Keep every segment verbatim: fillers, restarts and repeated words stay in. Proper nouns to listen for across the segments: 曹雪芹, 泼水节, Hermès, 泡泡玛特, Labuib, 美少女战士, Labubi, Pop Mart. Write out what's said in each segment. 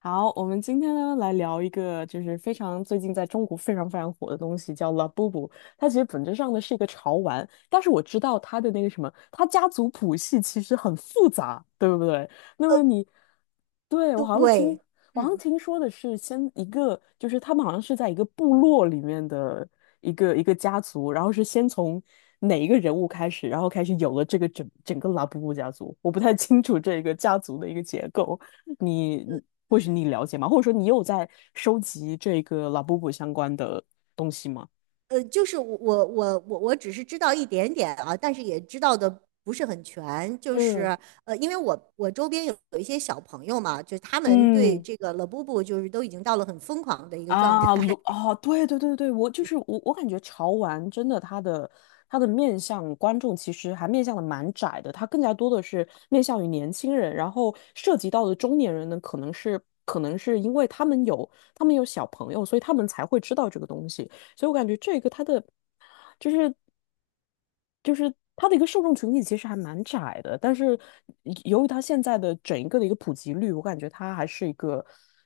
好，我们今天呢来聊一个就是非常最近在中国非常非常火的东西，叫 Labubu。它其实本质上呢是一个潮玩，但是我知道它的那个什么，它家族谱系其实很复杂，对不对？那么呃，你，对，我好像听对，我好像听说的是，先一个就是他们好像是在一个部落里面的一个一个家族，然后是先从哪一个人物开始，然后开始有了这个整整个拉布布家族。我不太清楚这个家族的一个结构，你你或许你了解吗？或者说你有在收集这个拉布布相关的东西吗？呃，就是我我我我我只是知道一点点啊，但是也知道的不是很全，就是嗯呃，因为我我周边有有一些小朋友嘛，就是他们对嗯，这个 l a b u b 就是都已经到了很疯狂的一个状啊，态。鲁啊，对对对对，我就是我，我感觉潮玩真的它的它的面向观众其实还面向的蛮窄的，它更加多的是面向于年轻人，然后涉及到的中年人呢，可能是可能是因为他们有他们有小朋友，所以他们才会知道这个东西，所以我感觉这个它的。就是就是它的一个受众群体其实还蛮窄的，但是由于它现在的整一个的一个普及率，我感觉它还是一个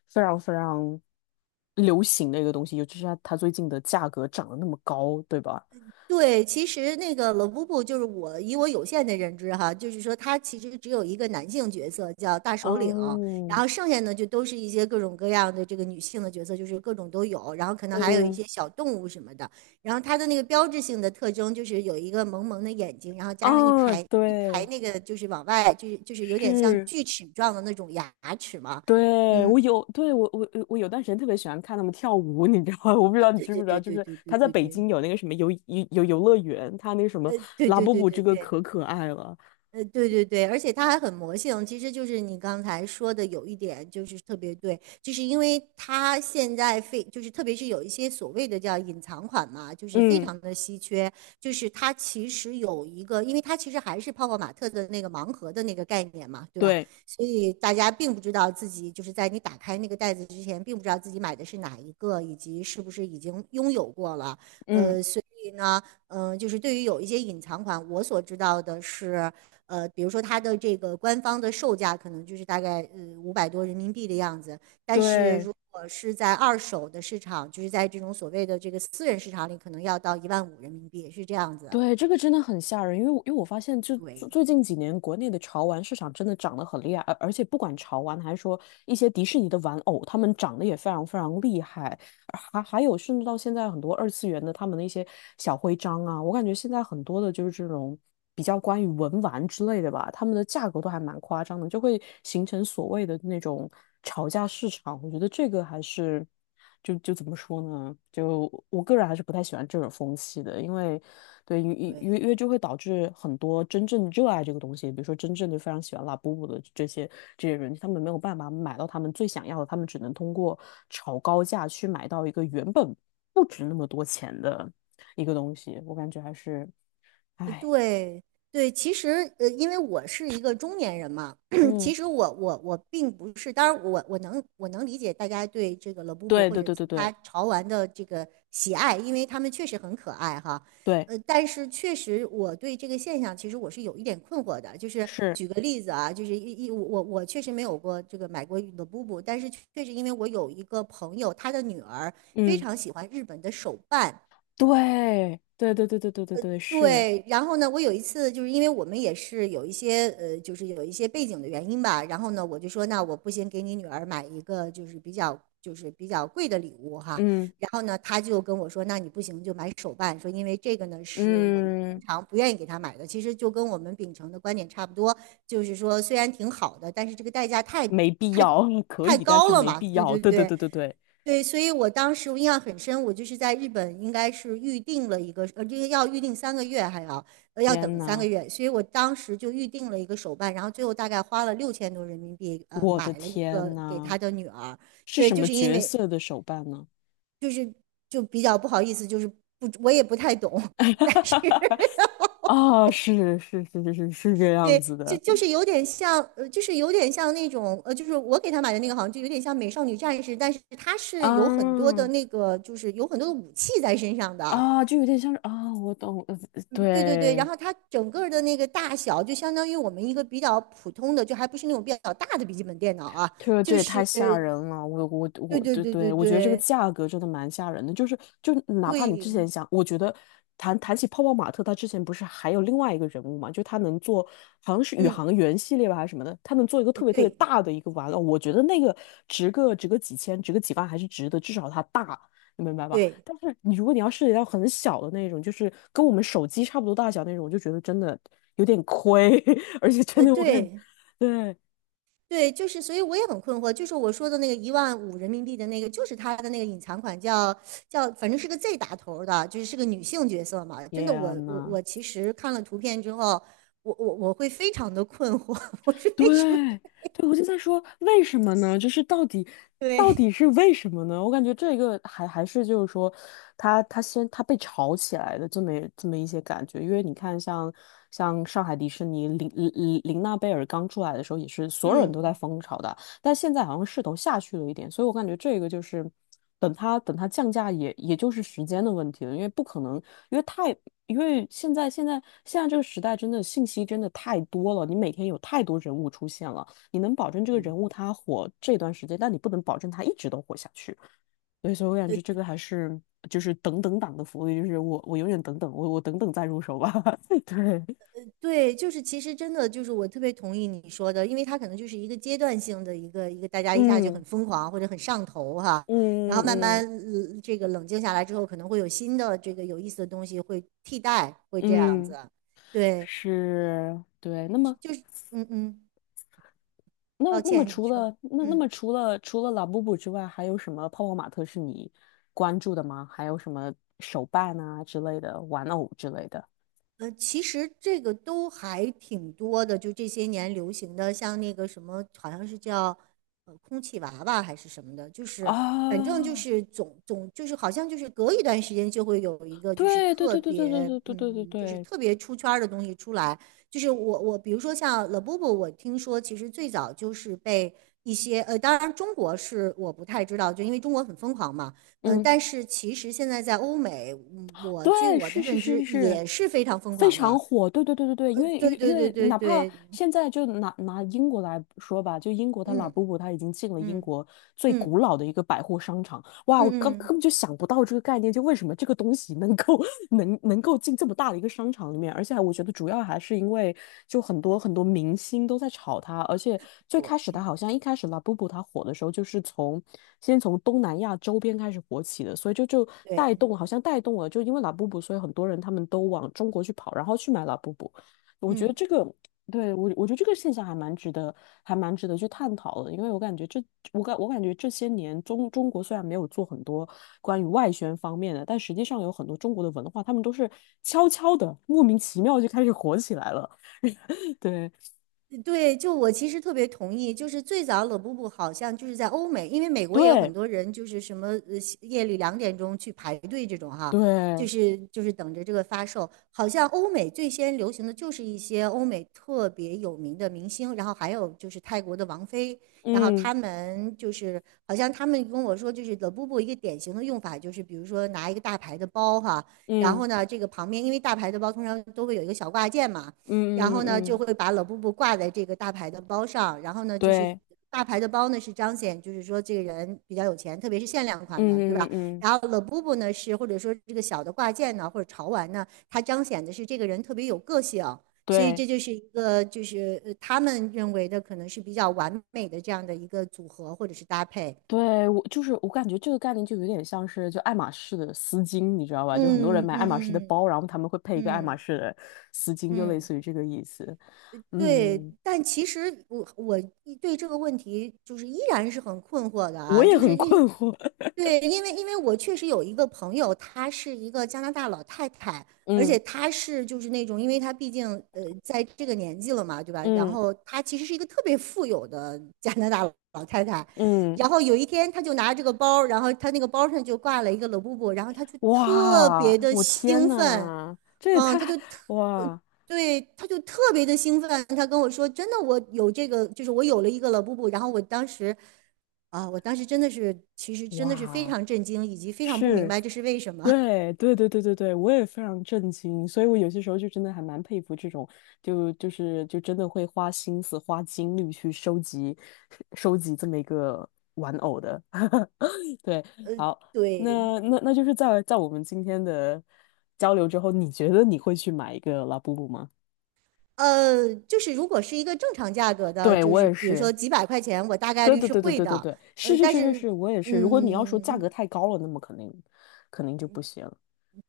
非常非常流行的一个东西，尤其是它它最近的价格涨得那么高，对吧？对，其实那个冷布布，就是我以我有限的认知哈，就是说他其实只有一个男性角色叫大首领，然嗯后剩下呢就都是一些各种各样的这个女性的角色，就是各种都有，然后可能还有一嗯些小动物什么的。然后它的那个标志性的特征就是有一个萌萌的眼睛，然后加上一啊，排一排对，那个就是往外，就是就是有点像是。锯齿状的那种牙齿嘛。对，我有，对，我我我有段时间特别喜欢看他们跳舞，你知道吗？我不知道 你对知不对知道，对就对是对他在对北对京有那个什么游游游游乐园，他那什么对对拉对布对布这对对个对。可可爱了，呃，对对对，而且它还很魔性，其实就是你刚才说的有一点就是特别对，就是因为它现在非就是特别是有一些所谓的叫隐藏款嘛，就是非嗯，常的稀缺，就是它其实有一个，因为它其实还是泡泡玛特的那个盲盒的那个概念嘛，对吧？对，所以大家并不知道自己就是在你打开那个袋子之前，并不知道自己买的是哪一个，以及是不是已经拥有过了，嗯，呃，所以呢。嗯，呃就是对于有一些隐藏款，我所知道的是，呃，比如说它的这个官方的售价可能就是大概呃五百多人民币的样子，但是对，如果是在二手的市场，就是在这种所谓的这个私人市场里，可能要到一万五人民币，是这样子。对，这个真的很吓人，因为我因为我发现就，对最最近几年国内的潮玩市场真的涨得很厉害，而而且不管潮玩还是说一些迪士尼的玩偶，他们涨得也非常非常厉害，还还有甚至到现在很多二次元的他们的一些小徽章啊，我感觉现在很多的就是这种比较关于文玩之类的吧，他们的价格都还蛮夸张的，就会形成所谓的那种吵价市场，我觉得这个还是就就怎么说呢？嗯，就我个人还是不太喜欢这种风气的，因为对，因为因为对。因为就会导致很多真正热爱这个东西，比如说真正的非常喜欢拉布布的这些这些人，他们没有办法买到他们最想要的，他们只能通过炒高价去买到一个原本不值那么多钱的一个东西，我感觉还是，呃哎，对对，其实呃，因为我是一个中年人嘛，其嗯，实我我我并不是，当然我我能我能理解大家对这个 l 布布对或对者对其对他对潮玩的这个喜爱，因为他们确实很可爱哈。对，呃，但是确实我对这个现象其实我是有一点困惑的，就是是，举个例子啊，就是一一我我我确实没有过这个买过 l 布布，但是确实因为我有一个朋友，他的女儿非嗯，常喜欢日本的手办。对对对对对对对对是，对，然后呢，我有一次就是因为我们也是有一些呃，就是有一些背景的原因吧，然后呢，我就说那我不行，给你女儿买一个就是比较就是比较贵的礼物哈，嗯然后呢，她就跟我说，那你不行就买手办，说因为这个呢是我们通嗯。常不愿意给她买的，其实就跟我们秉承的观点差不多，就是说虽然挺好的，但是这个代价太没必太要，可太以，但高是了没嘛，必对要。对对对对。对对对，对，所以我当时我印象很深，我就是在日本，应该是预定了一个，呃，这个要预定三个月，还要呃要等天三个呐，月，所以我当时就预定了一个手办，然后最后大概花了六千多人民币，呃，我的买了一个天给呐，他的女儿。是对，什就么是因角为色的手办呢？就比较不好意思，就是不，我也不太懂，但是 啊，是是是是是是这样对，子就的，就是有点像，呃，就是有点像那种，呃，就是我给他买的那个，好像就有点像美少女战士，但是他是有很多啊的那个，就是有很多的武器在身上的。啊，就有点像是啊，我懂，呃嗯对对对，然对，后它整个的那个大小就相当于我们一个比较普通的，就还不是那种比较大的笔记本电脑啊，这个这就也是太吓对人了，我我对我，对对对，对我觉得这个对价格真的蛮吓人的，就是就哪怕你对，之前想，我觉得谈谈起泡泡玛特，他之前不是还有另外一个人物嘛，就他能做好像是宇嗯，航员系列吧还是什么的，他能做一个呃特别特别对大的一个玩偶，我觉得那个值个值个几千，值个几万还是值得，至少它大，你明白吧？对，但是你如果你要涉及到很小的那种，就是跟我们手机差不多大小那种，我就觉得真的有点亏，而且真呃的我感觉，对 对，对，就是所以我也很困惑，就是我说的那个一万五人民币的那个，就是它的那个隐藏款叫叫，反正是个 Z 打头儿的，就是是个女性角色嘛，真的我天我呐。我其实看了图片之后，我我我会非常的困惑，我是为什么。对，对，我就在说为什么呢？就是到底，到底对。是为什么呢？我感觉这个还还是就是说他，他先他被炒起来的这么这么一些感觉，因为你看像像上海迪士尼林林林娜贝尔刚出来的时候，也是所有人都在嗯。疯炒的。但现在好像势头下去了一点，所以我感觉这个就是等它等它降价也也就是时间的问题了，因为不可能，因为太因为现在现在现在这个时代真的信息真的太多了，你每天有太多人物出现了，你能保证这个嗯，人物他火这段时间，但你不能保证他一直都火下去。对，所以我感觉这个还是就是等等党的福利，就是我我永远等等，我我等等再入手吧。对，对，就是其实真的就是我特别同意你说的，因为它可能就是一个阶段性的一个一个，大家一下就嗯很疯狂或者很上头哈，然后嗯慢慢嗯呃这个冷静下来之后，可能会有新的这个有意思的东西会替代，会这样子。嗯，对，是，对。那么就是嗯嗯，那抱那么歉，你除说。了那那嗯。么除了除了拉布布之外，还有什么泡泡玛特是你关注的吗？还有什么手办啊之类的，玩偶之类的？呃，其实这个都还挺多的，就这些年流行的，像那个什么，好像是叫呃空气娃娃还是什么的，就是啊，反正就是总总就是好像就是隔一段时间就会有一个就是对对特对对对别对对对对对嗯就是对，特别出圈儿的东西出来，就是我我比如说像 Labubu,我听说其实最早就是被一些呃，当然中国是我不太知道，就因为中国很疯狂嘛。嗯，嗯，但是其实现在在欧美，嗯我据对，我是的是认是知是是也是非常疯非狂常的。火，对对对对对，因为因对为因对为对对哪怕对，现在就拿拿英国来说吧，就英国它拉嗯布布它已经进了英嗯国最古嗯老的一个百货商场，哇，我刚嗯根嗯，本就想不到这个概念，就为什么这个东西能够 能能够进这么大的一个商场里面，而且我觉得主要还是因为就很多很多明星都在炒它，而且最开始对它好像一开始 Labubu 它火的时候，就是从先从东南亚周边开始火起的，所以就就带对，动好像带动了，就因为 Labubu，所以很多人他们都往中国去跑，然后去买 Labubu。我觉得嗯。这个。对，我我觉得这个现象还蛮值得，还蛮值得去探讨的，因为我感觉这，我感我感觉这些年中中国虽然没有做很多关于外宣方面的，但实际上有很多中国的文化，他们都是悄悄的、莫名其妙就开始火起来了。对，对，就我其实特别同意，就是最早冷布布好像就是在欧美，因为美国也有很对，多人就是什么呃夜里两点钟去排队这种哈，就对，是就是等着这个发售。好像欧美最先流行的就是一些欧美特别有名的明星，然后还有就是泰国的王菲，然后嗯他们就是好像他们跟我说，就是冷布布一个典型的用法就是比如说拿一个大牌的包哈，然嗯后呢这个旁边因为大牌的包通常都会有一个小挂件嘛。然嗯嗯后呢嗯，就嗯会把冷布布挂在这个大牌的包上，然后呢就是对，大牌的包呢是彰显就是说这个人比较有钱，特别是限量款嗯的，对嗯吧？嗯，嗯然后冷布布呢是或者说这个小的挂件呢或者潮玩呢，它彰显的是这个人特别有个性。所以对。这就是一个，就是呃，他们认为的可能是比较完美的这样的一个组合或者是搭配。对，我就是我感觉这个概念就有点像是就爱马仕的丝巾，你知道吧？就很多人嗯买爱马仕的嗯嗯包，然后他们会配一个爱马嗯仕的丝巾，就类嗯。似于这个意思。对，嗯，但其实我我一对这个问题就是依然是很困惑的我啊，也就是很因困惑。对，因为因为我确实有一个朋友，她是一个加拿大老太太，而嗯且她是就是那种，因为她毕竟呃在这个年纪了嘛，对吧？然嗯后她其实是一个特别富有的 加拿大老太太，嗯，然后有一天她就拿这个包，然后她那个包上就挂了一个 l 布布，然后她就特哇，别的我天兴奋，呐，这也嗯，太她就特。呃哇对，他就特别的兴奋，他跟我说："真的，我有这个，就是我有了一个了布布。"然后我当时，啊，我当时真的是，其实真的是非哇常震惊，以及非常不明是。白这是为什么。对对对对对对，我也非常震惊，所以我有些时候就真的还蛮佩服这种，就就是就真的会花心思、花精力去收集、收集这么一个玩偶的。对，好，对，那那那就是在在我们今天的交流之后，你觉得你会去买一个拉布布吗？呃，就是如果是一个正常价格的，对，就我是也比如是，说几百块钱，我大概对率对是对对会对对的。对，是嗯，是但是是是，是，我也是。如果你要说价嗯，格太高了，那么肯定肯定就不行。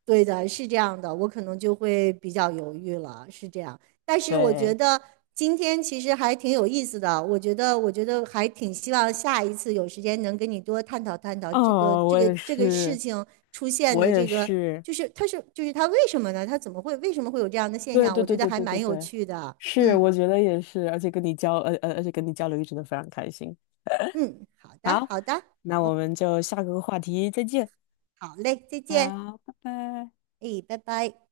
对的，是这样的，我可能就会比较犹豫了，是这样。但是我觉对，得今天其实还挺有意思的，我觉得，我觉得还挺希望下一次有时间能跟你多探讨探讨这个哦，这我个也这个事是，情出现我的也这个，是。就是它是就是它为什么呢？它怎么会为什么会有这样的现对象？对我对觉得对还对对蛮有对，趣的。是，嗯我觉得也是，而且跟你交，呃呃，而且跟你交流一直都非常开心。嗯，好的好，好的，那我好。们就下个话题再见。好嘞，再见，好，拜拜。哎，拜拜。